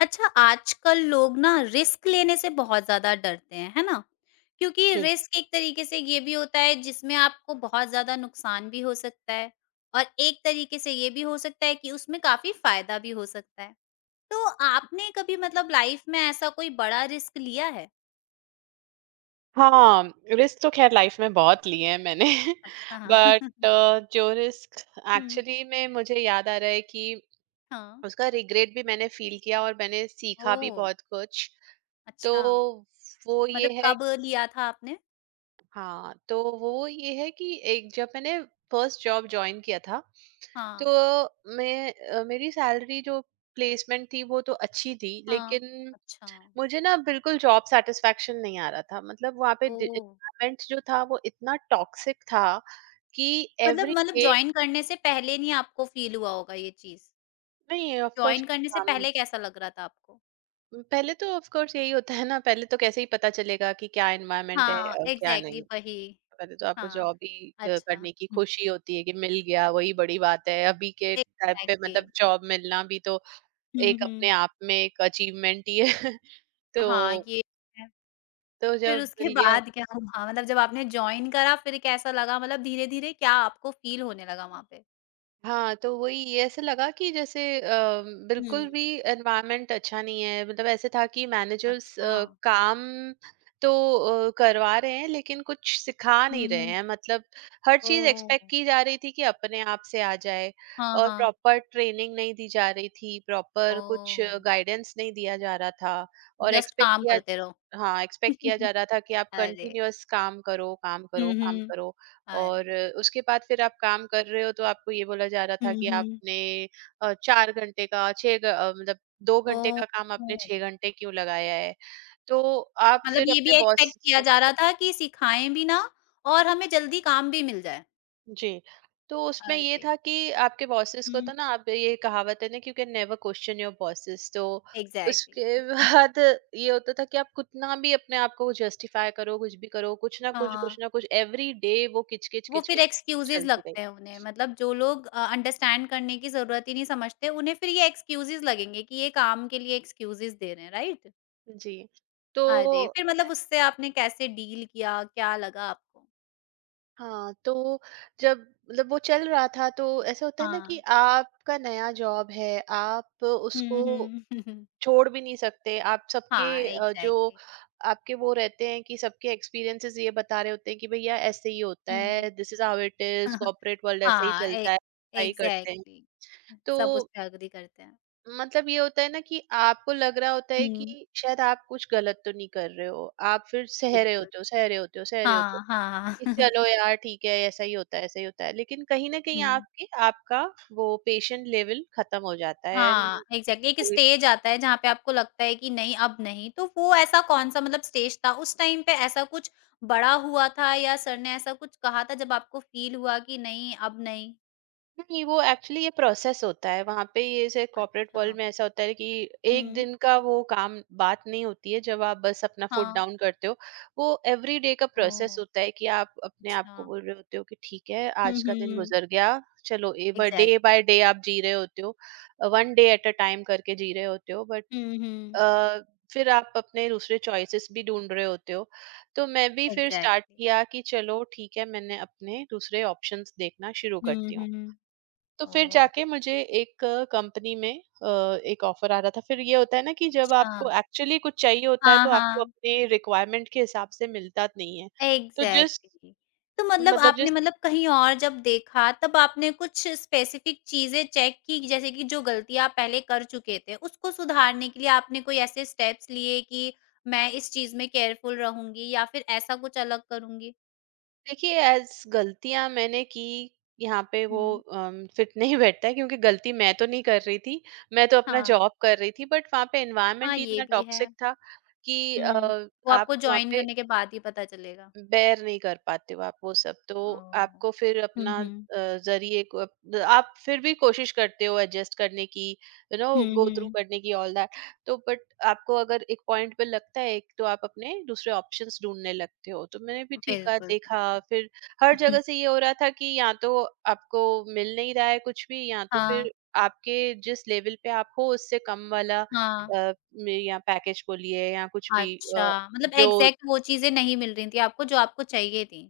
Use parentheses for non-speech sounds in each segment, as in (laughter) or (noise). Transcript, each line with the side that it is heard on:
left: अच्छा, आजकल लोग ना रिस्क लेने से बहुत ज़्यादा डरते हैं, है ना? क्योंकि
right: जी।
left: रिस्क एक तरीके से ये भी होता है जिसमें आपको बहुत ज़्यादा नुकसान भी हो सकता है और एक तरीके से ये भी हो सकता है कि उसमें काफ़ी फ़ायदा भी हो सकता है। तो आपने कभी मतलब लाइफ़ में ऐसा कोई बड़ा रिस्क लिया है?
right: हाँ, रिस्क तो ख़ैर लाइफ़ में बहुत लिए हैं मैंने। (laughs)
left: अच्छा।
right: बट
left: (laughs)
right: जो रिस्क
left: हुँ,
right: एक्चुअली में मुझे याद आ रहा है कि
left: हाँ।
right: उसका रिग्रेट भी मैंने फ़ील किया और मैंने सीखा भी
left: ओह!
right: बहुत कुछ। तो
left: अच्छा,
right: वो ये
left: मतलब
right: है।
left: कब लिया था आपने?
right: हाँ, तो वो ये है कि एक जब मैंने फर्स्ट जॉब जॉइन किया था, तो
left: हाँ,
right: मेरी सैलरी जो प्लेसमेंट थी वो तो अच्छी थी,
left: हाँ।
right: लेकिन
left: अच्छा,
right: मुझे ना बिल्कुल जॉब सैटिस्फैक्शन नहीं आ रहा था। मतलब वहाँ पे
left: ओह!
right: एनवायरनमेंट जो था वो इतना टॉक्सिक था कि
left: मतलब
right: एवरी
left: मतलब
right: डे।
left: जॉइन करने से पहले नहीं आपको फ़ील हुआ होगा ये चीज़?
right: नहीं, ऑफ कोर्स
left: जॉइन करने से पहले कैसा लग रहा था आपको?
right: पहले तो ऑफ कोर्स यही होता है ना, पहले तो कैसे ही पता चलेगा कि क्या एनवायरनमेंट है
left: हाँ,
right: और क्या
left: एग्ज़ैक्टली
right: नहीं।
left: वही।
right: पहले तो आपको
left: हाँ,
right: जॉब ही
left: अच्छा।
right: करने की खुशी होती है कि मिल गया, वही बड़ी बात है। अभी के टाइम पे
left: एग्ज़ैक्टली।
right: मतलब जॉब मिलना भी तो
left: हुँ,
right: एक अपने
left: हुँ।
right: आप में एक अचीवमेंट ही है। (laughs) तो
left: हाँ, ये है।
right: तो
left: फिर
right: जब
left: उसके
right: मिल गया।
left: बाद क्या हुआ? मतलब जब आपने जॉइन करा फिर कैसा लगा? मतलब धीरे-धीरे क्या आपको फ़ील होने लगा वहाँ पे?
right: हाँ, तो वही ये ऐसे लगा कि
left: हुँ,
right: बिल्कुल भी एनवायरनमेंट अच्छा नहीं है। मतलब ऐसे था कि मैनेजर्स
left: अच्छा।
right: अ, काम तो करवा रहे हैं, लेकिन कुछ सिखा
left: हुँ,
right: नहीं रहे
left: हुँ।
right: हैं। मतलब हर चीज़
left: ओह!
right: एक्सपेक्ट की जा रही थी कि अपने आप से आ जाए,
left: हाँ,
right: और
left: हाँ।
right: प्रॉपर ट्रेनिंग नहीं दी जा रही थी, प्रॉपर कुछ
left: ओह!
right: गाइडेंस नहीं दिया जा रहा था, और
left: जस्ट
right: एक्सपेक्ट
left: काम
right: किया।
left: करते रहो।
right: हाँ, एक्सपेक्ट किया जा
left: (laughs)
right: रहा था कि आप
left: अरे!
right: कंटिन्यूअस काम करो, काम करो,
left: हुँ,
right: काम
left: हुँ।
right: करो।
left: अरे!
right: और उसके बाद फिर आप काम कर रहे हो तो आपको ये बोला जा रहा था
left: हुँ,
right: कि
left: हुँ।
right: आपने 4 घंटे का 6 घ अ, मतलब 2 घंटे
left: ओह!
right: का काम आपने 6 घंटे क्यों लगाया है? तो आप
left: मतलब
right: फिर
left: ये भी
right: अपने
left: एक्सपेक्ट
right: बॉसेस
left: किया
right: को।
left: जा रहा था कि सिखाएँ भी ना और हमें जल्दी काम भी मिल जाए।
right: जी, तो उसमें ये
left: अरे!
right: था कि आपके बॉसेस को तो
left: हुँ,
right: ना, आप, ये कहावत है ना कि you can never question your bosses. तो
left: एग्ज़ैक्टली।
right: उसके
left: (laughs)
right: (laughs) बाद ये होता था कि आप कितना भी अपने आप को जस्टिफाई करो, कुछ भी करो, कुछ
left: हाँ,
right: ना कुछ एवरी डे, वो किच-किच,
left: वो फिर
right: किच-किच
left: एक्सक्यूज़ेज़
right: चलती रही।
left: लगते हैं उन्हें मतलब जो लोग अंडरस्टैंड करने की ज़रूरत ही नहीं समझते, उन्हें फिर ये एक्सक्यूज़ेज़ लगेंगे कि ये काम के लिए एक्सक्यूज़ेज़ दे रहे हैं, राइट?
right: जी, तो
left: अरे! फिर मतलब उससे आपने कैसे डील किया? क्या लगा आपको?
right: हाँ, तो जब, मतलब वो चल रहा था, तो ऐसा होता है ना कि
left: हाँ।
right: आपका नया जॉब है, आप उसको
left: हुँ, हुँ। (laughs)
right: छोड़ भी नहीं सकते। आप सबके
left: हाँ,
right: जो
left: एग्ज़ैक्टली।
right: आपके वो रहते हैं कि सबके एक्सपीरियंसेस ये बता रहे होते हैं कि भैया ऐसे ही होता
left: हुँ।
right: है, this is how it is,
left: (laughs)
right: corporate world ऐसे ही
left: हाँ, ए
right: चलता है, ऐसा ही करते हैं।
left: एग्ज़ैक्टली
right: तो
left: सब उस पे एग्री करते हैं।
right: मतलब ये होता है ना कि आपको लग रहा होता है कि
left: हुँ।
right: शायद आप कुछ गलत तो नहीं कर रहे हो। आप फिर सह रहे
left: बिल्कुल,
right: होते हो, सह रहे होते हो, सह रहे होते हो।
left: हाँ, हाँ।
right: कि
left: (laughs)
right: चलो यार ठीक है, ऐसा ही होता है, ऐसा ही होता है, लेकिन कहीं ना कहीं
left: हुँ।
right: आपके, आपका वो पेशेंट लेवल खत्म हो जाता है, एंड
left: हाँ, एग्ज़ैक्टली एक स्टेज आता है जहाँ पे आपको लगता है कि नहीं अब नहीं, तो वो ऐसा कौन-सा मतलब स्टेज था? उस टाइम पे ऐसा कुछ बड़ा हुआ था या सर ने ऐसा कुछ कहा था जब आपको फ़ील हुआ कि नहीं अब नहीं?
right: नहीं। वो एक्चुअली ये प्रोसेस होता है वहां पे, ये जैसे कॉर्पोरेट वर्ल्ड
left: अच्छा।
right: में ऐसा होता है कि एक
left: हुँ।
right: दिन का वो काम, बात नहीं होती है जब आप बस अपना फुट
left: हाँ,
right: डाउन करते हो। वो एवरी डे का प्रोसेस
left: ओह!
right: होता है कि आप अपने आप
left: अच्छा।
right: को बोल रहे होते हो कि ठीक है,
left: हुँ,
right: आज का दिन
left: हुँ।
right: गुजर गया, चलो। Day
left: exactly.
right: बाय डे आप जी रहे होते हो, one day at a time करके जी रहे होते हो। बट
left: हुँ, हुँ।
right: अ, फिर आप अपने दूसरे चॉइसेस भी ढूंढ रहे होते हो। तो मैं भी फिर स्टार्ट
left: एग्ज़ैक्टली।
right: किया कि चलो ठीक है, मैंने अपने दूसरे ऑप्शंस देखना शुरू
left: हुँ,
right: करती हूँ।
left: हुँ।
right: तो फिर
left: ओह!
right: जाके मुझे एक कंपनी में अ, एक ऑफर आ रहा था। फिर ये होता है ना कि जब
left: अच्छा।
right: आपको एक्चुअली कुछ चाहिए होता है,
left: हाँ,
right: तो आपको
left: हाँ,
right: अपने रिक्वायरमेंट के हिसाब से मिलता नहीं है। तो जिस
left: एग्ज़ैक्टली। तो मतलब
right: मतलब जिस
left: आपने मतलब कहीं और जब देखा तब आपने कुछ स्पेसिफ़िक चीज़ें चेक की जैसे कि जो गलतियाँ आप पहले कर चुके थे, उसको सुधारने के लिए आपने कोई ऐसे स्टेप्स लिए कि मैं इस चीज़ में केयरफुल रहूँगी या फिर ऐसा कुछ अलग करूँगी?
right: देखिए, एज़ गलतियाँ मैंने की, यहाँ पे वो
left: हुँ,
right: फिट नहीं बैठता है, क्योंकि गलती मैं तो नहीं कर रही थी। मैं तो अपना
left: हाँ।
right: जॉब कर रही थी, बट वहाँ पे एनवायरनमेंट
left: हाँ,
right: ही
left: ये
right: इतना
left: भी है।
right: टॉक्सिक था कि
left: हुँ, वो
right: आप
left: आपको
right: वहाँ
left: जॉइन
right: पे
left: करने के बाद ही पता चलेगा।
right: बेर नहीं कर पाते हो, आप वो सब। तो
left: ओह!
right: आपको फिर
left: हुँ,
right: अपना
left: हुँ।
right: आप फिर भी कोशिश करते हो एडजस्ट करने की, you know,
left: hmm,
right: go through
left: hmm.
right: करने की, ऑल दैट। तो बट आपको अगर एक पॉइंट पे लगता है एक, तो आप अपने दूसरे ऑप्शंस ढूंढने लगते हो। तो मैंने भी ठीक है
left: बिल्कुल।
right: देखा।
left: बिल्कुल।
right: फिर हर जगह
left: (laughs)
right: से ये हो रहा था कि या तो आपको मिल नहीं रहा है कुछ भी, या तो
left: हाँ,
right: फिर आपके, जिस लेवल पे आप हो उससे कम वाला
left: हाँ।
right: या पैकेज बोलिए, या कुछ भी
left: अच्छा,
right: अ,
left: मतलब
right: जो,
left: एग्ज़ैक्ट वो चीज़ें नहीं मिल रही थी आपको जो आपको चाहिए थी।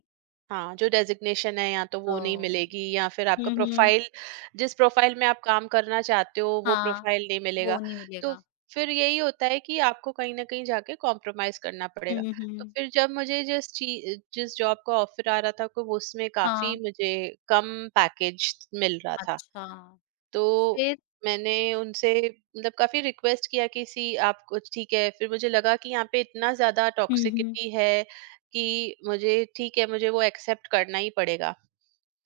right: हाँ, जो डेज़िग्नेशन है या तो वो नहीं
left: ओह!
right: मिलेगी, या फिर आपका
left: हुँ, हुँ।
right: प्रोफ़ाइल, जिस प्रोफ़ाइल में आप काम करना चाहते हो वो
left: हाँ,
right: प्रोफ़ाइल नहीं
left: वो
right: मिलेगा।
left: नहीं
right: तो
left: मिलेगा।
right: फिर यही होता है कि आपको कहीं न कहीं जाके कॉम्प्रोमाइज़ करना पड़ेगा।
left: हुँ,
right: तो
left: हुँ।
right: फिर जब मुझे जिस जॉब का ऑफ़र आ रहा था, को उसमें
left: हाँ,
right: काफ़ी मुझे कम पैकेज मिल रहा था।
left: अच्छा,
right: तो
left: फिर?
right: मैंने उनसे, मतलब काफ़ी रिक्वेस्ट किया कि सी आप कुछ ठीक है। फिर मुझे लगा कि यहाँ पे इतना ज़्यादा
left: हुँ, हुँ।
right: टॉक्सिसिटी है कि मुझे ठीक है, मुझे वो एक्सेप्ट करना ही पड़ेगा।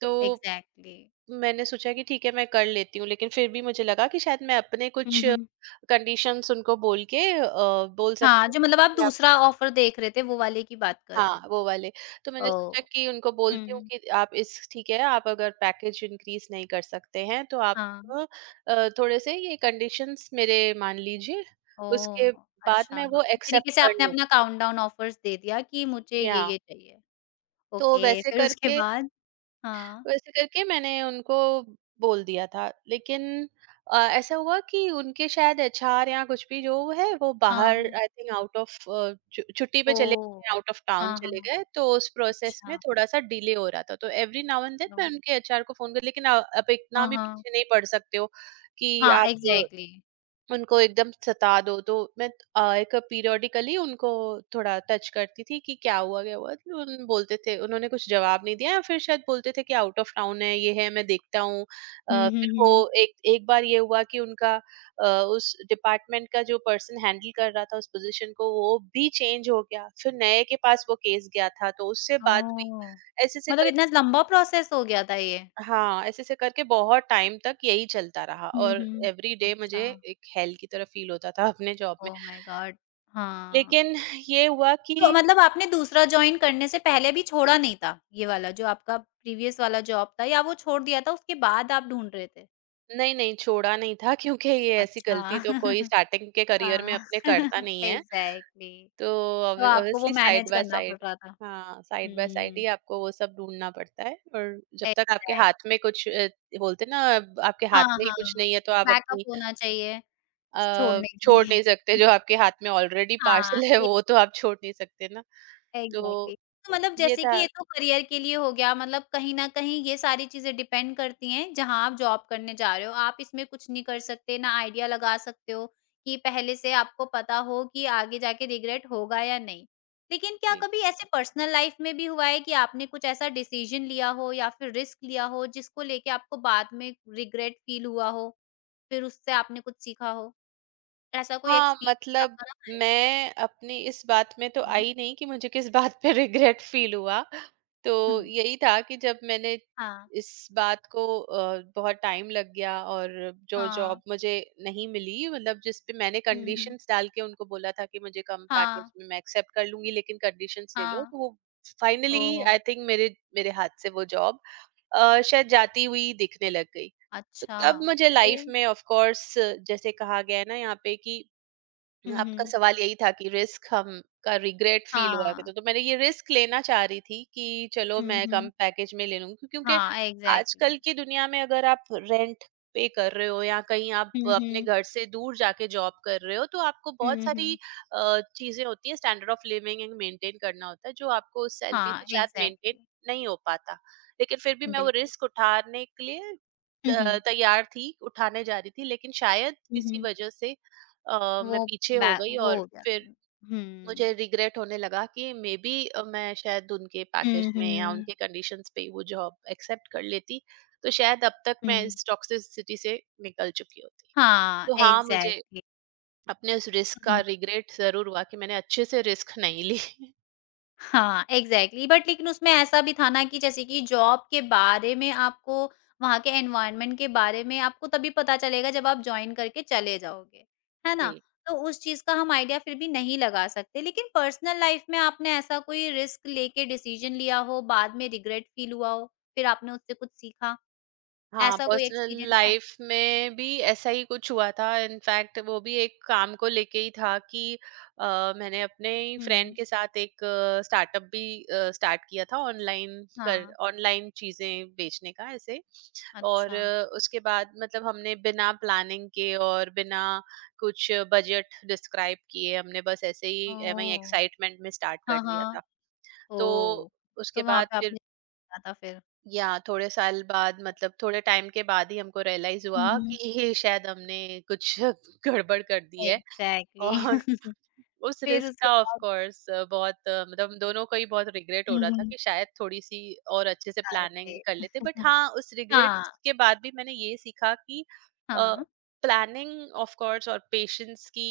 right: तो
left: एग्ज़ैक्टली।
right: मैंने सोचा कि ठीक है मैं कर लेती हूँ, लेकिन फिर भी मुझे लगा कि शायद मैं अपने
left: हुँ,
right: कुछ
left: हुँ।
right: कंडीशंस उनको बोल
left: हाँ,
right: सकती हूँ।
left: जो मतलब आप दूसरा ऑफ़र देख रहे थे वो वाले की बात कर रहे हो?
right: हाँ, वो वाले। तो मैंने सोचा
left: ओह!
right: कि उनको बोलती हूँ
left: हुँ।
right: कि आप इस ठीक है, आप अगर पैकेज इंक्रीज़ नहीं कर सकते हैं, तो आप
left: हाँ,
right: थोड़े-से ये कंडीशंस मेरे मान लीजिए, उसके
left: ओह!
right: बाद
left: अच्छा,
right: मैं वो
left: एक तरीके
right: एक्सेप्ट
left: से
right: कर
left: आपने अपना
right: लूँगी।
left: काउंटडाउन ऑफ़र्स दे दिया कि मुझे
right: या,
left: ये चाहिए।
right: तो
left: ओके,
right: वैसे
left: फिर उसके
right: करके
left: बाद? हाँ,
right: वैसे करके मैंने उनको बोल दिया था, लेकिन ऐसा हुआ कि उनके शायद एचआर या कुछ भी जो है वो
left: हाँ,
right: बाहर,
left: हाँ।
right: आई थिंक आउट ऑफ छुट्टी पे चले गए,
left: ओह!
right: आउट ऑफ टाउन
left: हाँ,
right: चले
left: हाँ।
right: गए, तो उस प्रोसेस में
left: अच्छा,
right: थोड़ा सा डिले हो रहा था। तो एवरी नाउ एंड देन मैं
left: ओह!
right: उनके एचआर को फोन कर, लेकिन आप इतना
left: हाँ,
right: भी
left: हाँ।
right: पीछे नहीं पड़ सकते हो कि
left: हाँ,
right: आप
left: एग्ज़ैक्टली।
right: उनको एकदम सता दो। तो मैं अ, एक पीरियोडिकली उनको थोड़ा टच करती थी कि क्या हुआ क्या हुआ, तो उन बोलते थे, उन्होंने कुछ जवाब नहीं दिया या फिर शायद बोलते थे कि आउट ऑफ टाउन है, ये है, मैं देखता हूँ।
left: हुँ, हुँ,
right: फिर वो
left: हुँ।
right: एक एक बार ये हुआ कि उनका उस डिपार्टमेंट का जो पर्सन हैंडल कर रहा था उस पोजीशन को, वो भी चेंज हो गया, फिर नए के पास वो केस गया था तो उससे बात हुई,
left: ओह!
right: ऐसे से।
left: मतलब इतना लंबा प्रोसेस हो गया था ये?
right: हाँ, ऐसे ऐसे करके बहुत टाइम तक यही चलता रहा।
left: हुँ,
right: और
left: हुँ।
right: एवरी डे मुझे
left: अच्छा,
right: एक हेल की तरह फील होता था (laughs) अपने जॉब में।
left: Oh my god! हाँ।
right: लेकिन ये हुआ कि
left: तो मतलब आपने दूसरा जॉइन करने से पहले भी छोड़ा नहीं था, ये वाला जो आपका प्रीवियस वाला जॉब था या वो छोड़ दिया था उसके बाद आप ढूँढ रहे थे?
right: नहीं, नहीं छोड़ा नहीं था, क्योंकि ये ऐसी
left: अच्छा।
right: गलती तो कोई
left: (laughs)
right: स्टार्टिंग के करियर में
left: हाँ,
right: अपने करता
left: (laughs)
right: नहीं है।
left: एग्ज़ैक्टली।
right: तो
left: तो आपको वो
right: ऑब्वियसली साइड
left: मैनेज
right: बाय
left: करना पड़
right: साइड,
left: रहा था।
right: हाँ साइड बाय साइड
left: हुँ,
right: ही आपको वो सब ढूंढना पड़ता है। और जब तक आपके
left: एग्ज़ैक्ट
right: हाथ में कुछ बोलते ना, अब आपके हाथ
left: हाँ,
right: में ही कुछ
left: हाँ।
right: नहीं है तो आप
left: बैकअप
right: अपनी
left: होना चाहिए। छोड़ने के
right: छोड़
left: लिए।
right: नहीं
left: (laughs)
right: सकते, जो आपके हाथ में ऑलरेडी
left: हाँ,
right: पार्सल है
left: ए
right: वो तो आप छोड़ नहीं सकते ना। तो
left: एग्ज़ैक्टली। तो मतलब
right: ये
left: जैसे कि
right: था।
left: ये तो करियर के लिए हो गया, मतलब कहीं न कहीं ये सारी चीज़ें डिपेंड करती हैं जहाँ आप जॉब करने जा रहे हो। आप इसमें कुछ नहीं कर सकते, ना आइडिया लगा सकते हो कि पहले से आपको पता हो कि आगे जाके रिग्रेट होगा या नहीं। लेकिन क्या
right: जी।
left: कभी ऐसे पर्सनल लाइफ़ में भी हुआ है कि आपने कुछ ऐसा डिसीज़न लिया हो या फिर रिस्क लिया हो, जिसको लेके आपको बाद में रिग्रेट फ़ील हुआ हो, फिर उससे आपने कुछ सीखा हो? ऐसा कोई
right: हाँ,
left: एक्सपीरियंस
right: मतलब
left: आपका रहा है?
right: मैं अपनी इस बात में तो आई नहीं कि मुझे किस (laughs) बात पे रिग्रेट फील हुआ। तो
left: हुँ।
right: यही था कि जब मैंने
left: हाँ,
right: इस बात को बहुत टाइम लग गया, और जो जॉब
left: हाँ।
right: मुझे नहीं मिली, मतलब जिस पे मैंने
left: हुँ, हुँ।
right: कंडीशंस डाल के उनको बोला था कि मुझे कम पैकेज
left: हाँ,
right: में मैं एक्सेप्ट कर लूँगी लेकिन कंडीशंस ले लो,
left: हाँ।
right: तो वो फाइनली,
left: ओह!
right: आई थिंक, मेरे मेरे हाथ से वो जॉब शायद जाती हुई दिखने लग गई। तो
left: अच्छा।
right: तब मुझे लाइफ
left: फिर?
right: में ऑफ कोर्स, जैसे कहा गया है ना यहाँ पे कि,
left: हुँ,
right: आपका
left: हुँ।
right: सवाल यही था कि रिस्क हम का रिग्रेट फील हुआ कि,
left: हाँ।
right: तो मैंने ये रिस्क लेना चाह रही थी कि चलो
left: हुँ,
right: मैं कम
left: हुँ।
right: पैकेज में ले लूंगी, क्योंकि
left: हाँ,
right: आजकल
left: एग्ज़ैक्टली।
right: की दुनिया में अगर आप रेंट पे कर रहे हो या कहीं आप
left: हुँ,
right: अपने
left: हुँ।
right: घर से दूर जाके जॉब कर रहे हो, तो आपको बहुत
left: हुँ,
right: सारी
left: हुँ।
right: चीजें होती है, standard of living and maintain करना होता है, जो आपको उस सैलरी से
left: हाँ,
right: शायद मेंटेन
left: एग्ज़ैक्टली।
right: नहीं हो पाता। लेकिन फिर भी मैं वो
left: बिल्कुल।
right: रिस्क उठाने के लिए
left: हुँ, हुँ।
right: तैयार थी, उठाने जा रही थी, लेकिन शायद
left: हुँ,
right: किसी
left: हुँ।
right: वजह से मैं
left: वो
right: पीछे
left: बै
right: हो गई,
left: वो
right: और
left: हो गया।
right: फिर
left: हुँ।
right: मुझे रिग्रेट होने लगा कि मे बी मैं शायद उनके पैकेज
left: हुँ,
right: में या
left: हुँ।
right: उनके कंडीशंस पे ही वो जॉब एक्सेप्ट कर लेती, तो शायद अब तक मैं
left: हुँ।
right: इस टॉक्सिसिटी से निकल चुकी होती।
left: हाँ,
right: तो हाँ, मुझे
left: एग्ज़ैक्टली।
right: अपने उस रिस्क
left: हुँ,
right: का
left: हुँ।
right: रिग्रेट जरूर हुआ कि मैंने अच्छे से रिस्क नहीं ली। (laughs)
left: हाँ, एग्ज़ैक्टली बट लेकिन उसमें ऐसा भी था ना कि जैसे कि जॉब के बारे में आपको वहाँ के एनवायरनमेंट के बारे में आपको तभी पता चलेगा जब आप जॉइन करके चले जाओगे, है ना?
right: जी।
left: तो उस चीज़ का हम आइडिया फिर भी नहीं लगा सकते। लेकिन पर्सनल लाइफ़ में आपने ऐसा कोई रिस्क लेके डिसीज़न लिया हो, बाद में रिग्रेट फ़ील हुआ हो, फिर आपने उससे कुछ सीखा?
right: हाँ,
left: ऐसा कोई
right: पर्सनल
left: एक्सपीरियंस है?
right: लाइफ में भी ऐसा ही कुछ हुआ था, इनफैक्ट वो भी एक काम को लेके ही था कि मैंने अपने ही फ्रेंड
left: हुँ।
right: के साथ एक स्टार्टअप भी स्टार्ट किया था, ऑनलाइन कर,
left: हाँ,
right: ऑनलाइन चीजें बेचने का, ऐसे। और
left: अच्छा।
right: उसके बाद मतलब हमने बिना प्लानिंग के और बिना कुछ बजट डिस्क्राइब किए हमने बस ऐसे ही वही
left: ओह!
right: एक्साइटमेंट में स्टार्ट कर
left: हाँ,
right: दिया था।
left: हाँ।
right: तो
left: ओह!
right: उसके
left: तो वहाँ
right: बाद
left: पे आपने
right: फिर,
left: सीखा था फिर।
right: या थोड़े साल बाद, मतलब थोड़े टाइम के बाद ही हमको रियलाइज
left: हुँ,
right: हुआ कि
left: हुँ।
right: (laughs) ये शायद हमने कुछ (laughs) गड़बड़ कर दी है।
left: एग्ज़ैक्टली
right: और
left: (laughs)
right: उस
left: फिर
right: रिस्क
left: उसके
right: का ऑफ
left: बाद
right: कोर्स बहुत मतलब हम दोनों को ही बहुत रिग्रेट हो
left: हुँ,
right: रहा था
left: हुँ।
right: कि शायद थोड़ी सी और अच्छे से प्लानिंग
left: अरे!
right: कर लेते। बट
left: (laughs)
right: हाँ, उस रिग्रेट
left: हाँ,
right: के बाद भी मैंने ये सीखा कि
left: हाँ।
right: प्लानिंग ऑफ कोर्स और पेशेंस की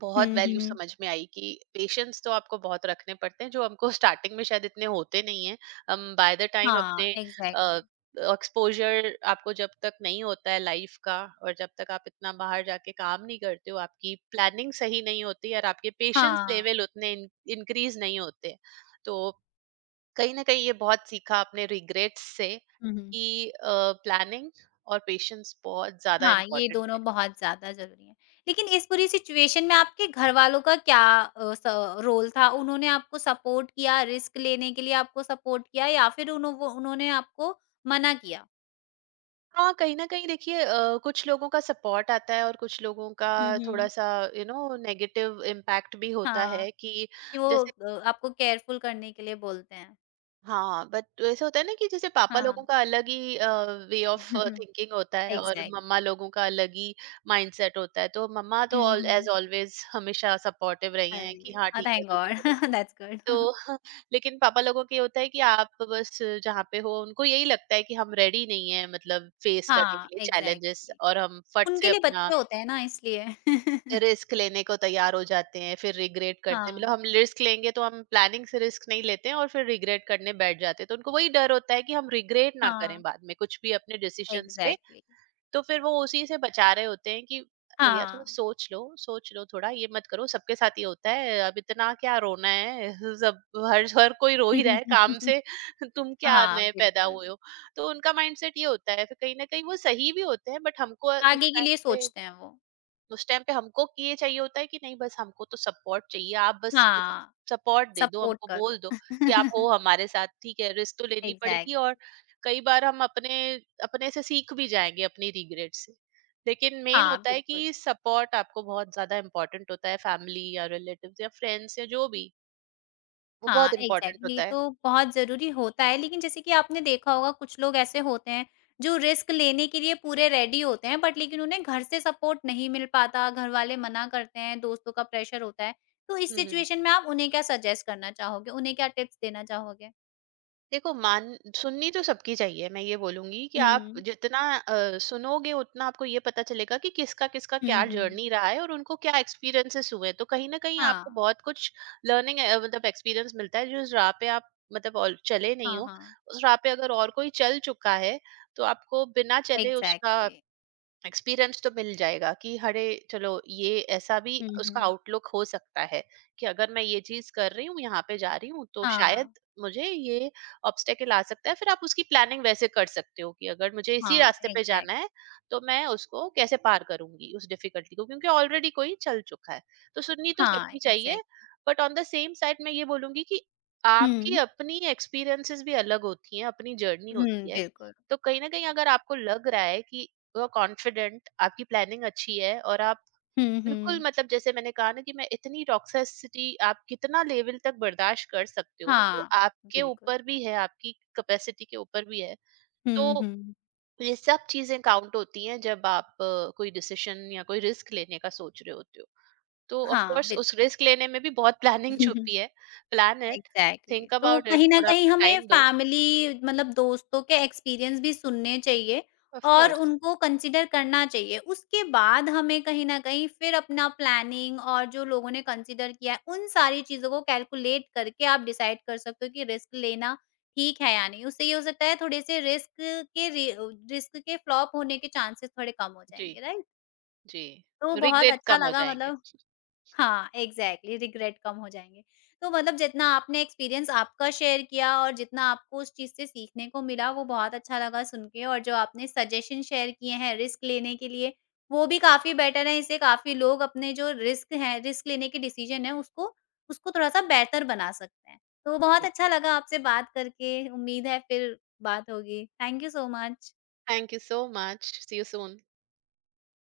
right: बहुत
left: हुँ,
right: वैल्यू
left: हुँ।
right: समझ में आई। कि पेशेंस तो आपको बहुत रखने पड़ते हैं, जो हमको (laughs) स्टार्टिंग में शायद इतने होते नहीं है। हम बाय द टाइम
left: हाँ,
right: अपने
left: एग्ज़ैक्टली
right: एक्सपोजर आपको जब तक नहीं होता है लाइफ का, और जब तक आप इतना बाहर जाके काम नहीं करते हो, आपकी प्लानिंग सही नहीं होती और आपके पेशेंस
left: हाँ।
right: लेवल उतने इंक्रीज नहीं होते हैं। तो कहीं ना कहीं ये बहुत सीखा आपने रिग्रेट्स से
left: हुँ, हुँ।
right: कि प्लानिंग और पेशेंस बहुत ज्यादा
left: हाँ, ये
right: इम्पोर्टेंट है।
left: दोनों बहुत ज़्यादा ज़रूरी हैं। लेकिन इस पूरी सिचुएशन में आपके घरवालों का क्या अ, स रोल था? उन्होंने आपको सपोर्ट किया, रिस्क लेने के लिए आपको सपोर्ट किया या फिर उन्हों वो उन्होंने आपको मना किया?
right: हाँ, कहीं न कहीं देखिए, कुछ लोगों का सपोर्ट आता है और कुछ लोगों का
left: हुँ, हुँ।
right: थोड़ा-सा यू नो नेगेटिव इम्पैक्ट भी होता
left: हाँ,
right: है कि
left: कि वो
right: जैसे
left: आपको केयरफुल करने के लिए बोलते हैं।
right: हाँ, बट ऐसा होता है ना कि जैसे पापा लोगों
left: हाँ।
right: का अलग ही वे ऑफ
left: (laughs)
right: थिंकिंग होता है, और
left: एग्ज़ैक्टली।
right: मम्मा लोगों का अलग ही माइंडसेट होता है। तो मम्मा तो
left: hmm,
right: all as
left: hmm.
right: Always हमेशा सपोर्टिव रही हैं कि
left: अरे!
right: हाँ, ठीक है,
left: थैंक
right: जो भी
left: गॉड
right: करो।
left: (laughs) दैट्स गुड (laughs)
right: तो (laughs) लेकिन पापा लोगों के ये होता है कि आप बस जहाँ पे हो, उनको यही लगता है कि हम रेडी नहीं हैं मतलब फेस करने के
left: हाँ,
right: लिए चैलेंजेस,
left: एग्ज़ैक्टली।
right: और हम फट से
left: उनके लिए
right: अपना
left: बच्चे होते हैं ना इसलिए। (laughs)
right: रिस्क लेने को तैयार हो जाते हैं फिर रिग्रेट करते हैं। मतलब
left: हाँ,
right: हम रिस्क लेंगे तो हम प्लानिंग से रिस्क नहीं लेते हैं और फिर रिग्रेट करने बैठ जाते हैं। तो उनको वही डर होता है कि हम रिग्रेट ना करें
left: हाँ,
right: बाद में कुछ भी अपने डिसीजंस पे।
left: एग्ज़ैक्टली।
right: तो फिर वो उसी से बचा रहे होते हैं कि भैया थोड़ा
left: हाँ।
right: सोच लो, सोच लो थोड़ा, ये मत करो, सबके साथ ये होता है, अब इतना क्या रोना है। (laughs) सब हर हर कोई रो ही रहा है काम से।
left: (laughs)
right: (laughs) तुम क्या
left: हाँ,
right: नए पैदा
left: बिल्कुल।
right: हुए हो। तो उनका माइंडसेट ये होता है, फिर कहीं ना कहीं वो सही भी होते हैं, बट हमको
left: आगे के लिए सोचते हैं वो।
right: उस टाइम पे हमको कि ये चाहिए होता है कि नहीं, बस हमको तो सपोर्ट चाहिए, आप बस मतलब
left: हाँ,
right: सपोर्ट दे दो,
left: सपोर्ट
right: हमको बोल
left: करो।
right: दो कि आप हो
left: (laughs)
right: हमारे साथ, ठीक है, रिस्क तो लेनी पड़ेगी। और
left: एग्ज़ैक्टली।
right: कई बार हम अपने अपने से सीख भी जाएंगे अपनी रिग्रेट से। लेकिन मेन
left: हाँ,
right: होता है
left: बिल्कुल।
right: कि सपोर्ट आपको बहुत ज्यादा इम्पोर्टेंट होता है, फैमिली या रिलेटिव्स या फ्रेंड्स या जो भी, वो
left: हाँ,
right: बहुत इम्पोर्टेंट
left: एग्ज़ैक्टली
right: होता है।
left: तो बहुत ज़रूरी होता है, लेकिन जैसे कि आपने देखा होगा कुछ लोग ऐसे होते हैं, जो रिस्क लेने के लिए पूरे रेडी होते हैं बट लेकिन उन्हें घर से सपोर्ट नहीं मिल पाता, घर वाले मना करते हैं, दोस्तों का प्रेशर होता है। तो इस
right: हम्म,
left: सिचुएशन में आप उन्हें क्या सजेस्ट करना चाहोगे? उन्हें क्या टिप्स देना चाहोगे?
right: देखो, मान सुननी तो सबकी चाहिए। मैं ये बोलूंगी कि आप
left: हुँ।
right: जितना सुनोगे उतना आपको ये पता चलेगा कि किसका किसका क्या
left: हुँ, हुँ।
right: जर्नी रहा है और उनको क्या एक्सपीरियंसेस हुए हैं। तो कहीं ना कहीं आपको
left: हाँ।
right: बहुत कुछ लर्निंग मतलब एक्सपीरियंस मिलता है, जो उस राह पे आप मतलब और चले नहीं
left: हाँ,
right: हो।
left: हाँ।
right: उस राह पे अगर और कोई चल चुका है तो आपको बिना चले उसका
left: एग्ज़ैक्टली।
right: एक्सपीरियंस तो मिल जाएगा कि अरे चलो, ये ऐसा भी
left: हुँ,
right: उसका
left: हुँ।
right: आउटलुक हो सकता है कि अगर मैं ये चीज कर रही हूँ, यहाँ पे जा रही हूँ, तो शायद
left: हाँ,
right: मुझे ये ऑब्स्टेकल आ सकता है। फिर आप उसकी प्लानिंग वैसे कर सकते हो कि अगर मुझे इसी
left: हाँ,
right: रास्ते पे
left: एग्ज़ैक्ट
right: जाना है तो मैं उसको कैसे पार करूंगी, उस डिफिकल्टी को, क्योंकि ऑलरेडी कोई चल चुका है। तो सुननी तो
left: हाँ,
right: सबकी चाहिए,
left: exact
right: but on the same side मैं ये बोलूंगी कि आपकी
left: हुँ।
right: अपनी एक्सपीरियंसेस भी अलग होती हैं, अपनी जर्नी
left: हुँ,
right: होती है।
left: बिल्कुल।
right: तो कहीं ना कहीं अगर आपको लग रहा है कि यू आर कॉन्फिडेंट, आपकी प्लानिंग अच्छी है, और आप
left: हुँ,
right: बिल्कुल
left: हुँ।
right: मतलब जैसे मैंने कहा ना कि मैं इतनी टॉक्सिसिटी आप कितना लेवल तक बर्दाश्त कर सकते हो वो
left: हाँ,
right: आपके
left: बिल्कुल।
right: ऊपर भी है, आपकी कैपेसिटी के ऊपर भी है। तो
left: हुँ, हुँ।
right: ये सब चीजें काउंट होती हैं जब आप कोई डिसीजन या कोई रिस्क लेने का सोच रहे होते हो। तो ऑफ
left: हाँ,
right: कोर्स उस
left: बिल्कुल।
right: रिस्क लेने में भी बहुत प्लानिंग छुपी है।
left: (laughs)
right: प्लान इट,
left: एग्ज़ैक्टली
right: थिंक
left: तो
right: अबाउट इट,
left: कहीं न
right: थोड़ा
left: कहीं
right: अपना
left: हमें
right: टाइम दो।
left: फैमिली मतलब दोस्तों के एक्सपीरियंस भी सुनने चाहिए
right: ऑफ
left: और
right: कोर्स।
left: उनको कंसिडर करना चाहिए। उसके बाद हमें कहीं न कहीं फिर अपना प्लानिंग और जो लोगों ने कंसिडर किया है, उन सारी चीज़ों को कैलकुलेट करके आप डिसाइड कर सकते हो कि रिस्क लेना ठीक है या नहीं। उससे ये हो सकता है थोड़े से रिस्क के रि रिस्क के फ्लॉप होने के चांसेस थोड़े कम हो
right: जी,
left: जाएँगे, राइट?
right: जी,
left: तो बहुत
right: रिग्रेट
left: अच्छा
right: कम हो
left: लगा
right: जाएंगे।
left: मतलब हाँ, एग्ज़ैक्टली रिग्रेट कम हो जाएँगे। तो मतलब जितना आपने एक्सपीरियंस आपका शेयर किया और जितना आपको उस चीज़ से सीखने को मिला वो बहुत अच्छा लगा सुन के और जो आपने सजेशन शेयर किए हैं रिस्क लेने के लिए, वो भी काफ़ी बेटर है। इससे काफ़ी लोग अपने जो रिस्क हैं, रिस्क लेने के डिसीज़न है उसको उसको थोड़ा-सा बेहतर बना सकते हैं। तो बहुत
right: ठीक।
left: अच्छा लगा आपसे बात करके, उम्मीद है फिर बात होगी। Thank you so much.
right: Thank you so much, see you soon.